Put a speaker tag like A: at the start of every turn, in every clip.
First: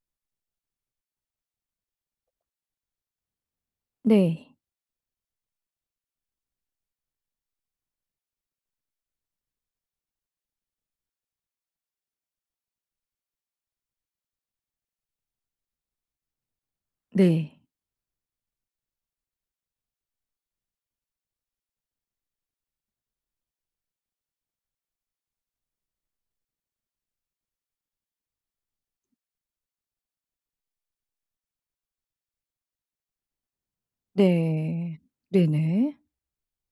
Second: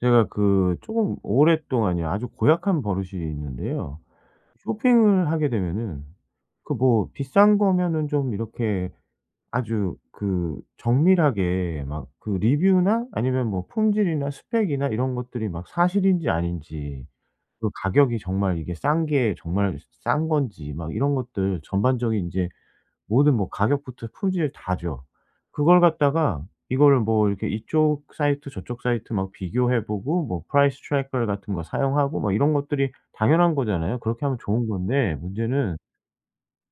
A: 제가 그 조금 오랫동안요. 아주 고약한 버릇이 있는데요.
B: 네.
A: 쇼핑을 하게 되면은 그 뭐 비싼 거면은 좀 이렇게 아주 그 정밀하게 막 그 리뷰나 아니면 뭐 품질이나 스펙이나 이런 것들이 막 사실인지 아닌지,
B: 네.
A: 그 가격이 정말 이게 싼 게 정말 싼 건지 막 이런 것들 전반적인 인제 모든 뭐 가격부터 품질 다죠. 그걸 갖다가 이거를 뭐 이렇게 이쪽 사이트 저쪽 사이트 막 비교해 보고 뭐 price tracker 같은 거 사용하고 뭐 이런 것들이 당연한 거잖아요. 그렇게 하면 좋은
B: 네.
A: 건데 문제는
B: 네네.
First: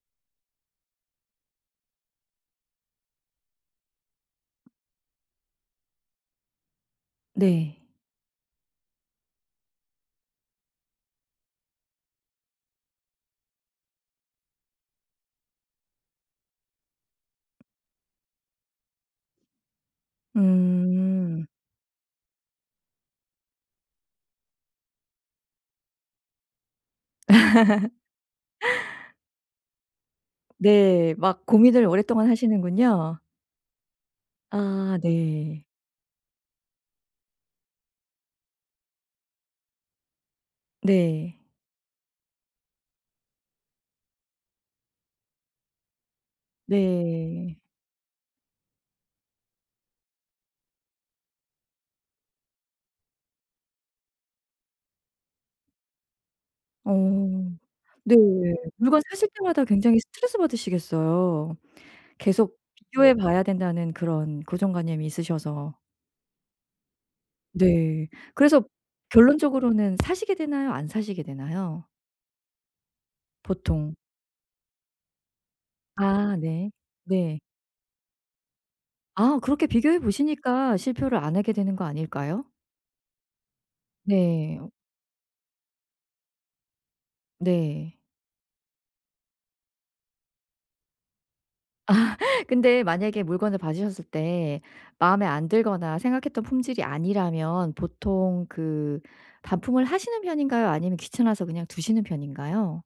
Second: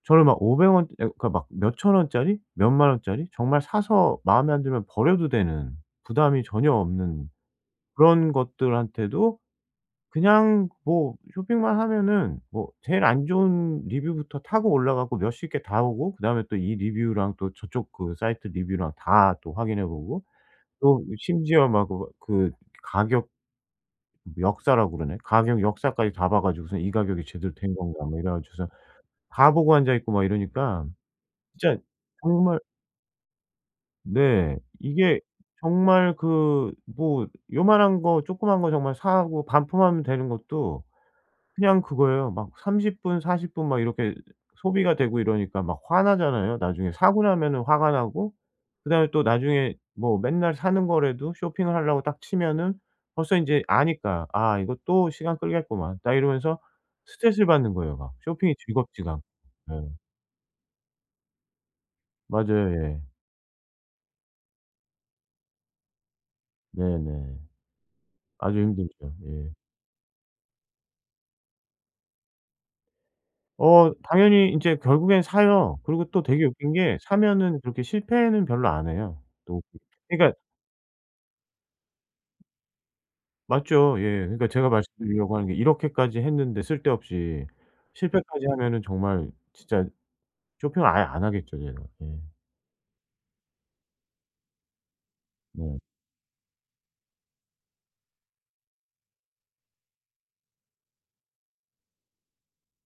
A: 저는 막 500 원 예 그러니까 막 몇 1,000 원짜리 몇 10,000 원짜리 정말 사서 마음에 안 들면 버려도 되는 부담이 전혀 없는
B: 네.
A: 그런 것들한테도 그냥 뭐 쇼핑만 하면은 뭐 제일 안 좋은 리뷰부터 타고 올라가고 몇십 개 다 보고 그다음에 또 이 리뷰랑 또 저쪽 그 사이트 리뷰랑 다 또 확인해 보고 또 이
B: 음.
A: 심지어 막 그거 그 가격 역사라고 그러나요? 가격 역사까지 다 봐 가지고선 '이 가격이 제대로 된 건가.' 뭐 이래 가지고서 다 보고 앉아있고 막 이러니까
B: 네. 막
A: 진짜
B: 고민을 오랫동안
A: 정말
B: 하시는군요.
A: 네.
B: 아.
A: 이게
B: 네.
A: 정말 그 뭐 요만한 거 조그만 거 정말 사고 반품하면 되는 것도
B: 네.
A: 그냥 그거예요. 막 30 분, 40 분 막 이렇게 소비가 되고 이러니까 막 화나잖아요. 나중에 사고
B: 네.
A: 나면은 화가 나고 그다음에 또 나중에 뭐 맨날 사는 거라도 쇼핑을 하려고 딱 치면은 벌써 인제 아니까 '아 이거 또 시간 끌겠구만.' 딱 이러면서 스트레스를
B: 어.
A: 받는 거예요, 막.
B: 네.
A: 쇼핑이
B: 물건
A: 즐겁지가
B: 사실 때마다
A: 예.
B: 굉장히 스트레스받으시겠어요, 계속
A: 맞아요. 예.
B: 비교해 봐야 된다는 그런 고정관념이 있으셔서.
A: 네네.
B: 네.
A: 아주
B: 그래서
A: 힘들죠. 예.
B: 결론적으로는 사시게 되나요? 안 사시게 되나요?
A: 어.
B: 보통.
A: 당연히 인제 결국엔 사요. 그리고 또
B: 아
A: 되게
B: 네.
A: 웃긴 게
B: 네.
A: 사면은 그렇게 실패는 별로 안 해요,
B: 아.
A: 또.
B: 그렇게 비교해
A: 그러니까
B: 보시니까 실패를 안 하게 되는 거 아닐까요?
A: 맞죠. 예. 그러니까
B: 네.
A: 제가
B: 어
A: 말씀드리려고 하는 게 이렇게까지 했는데 쓸데없이
B: 네.
A: 실패까지 하면은 정말 진짜 쇼핑을 아예 안 하겠죠, 제가. 예.
B: 근데 만약에 물건을 받으셨을 때 마음에 안
A: 네.
B: 들거나 생각했던 품질이 아니라면 보통 그 반품을 하시는 편인가요? 아니면 귀찮아서 그냥 두시는 편인가요?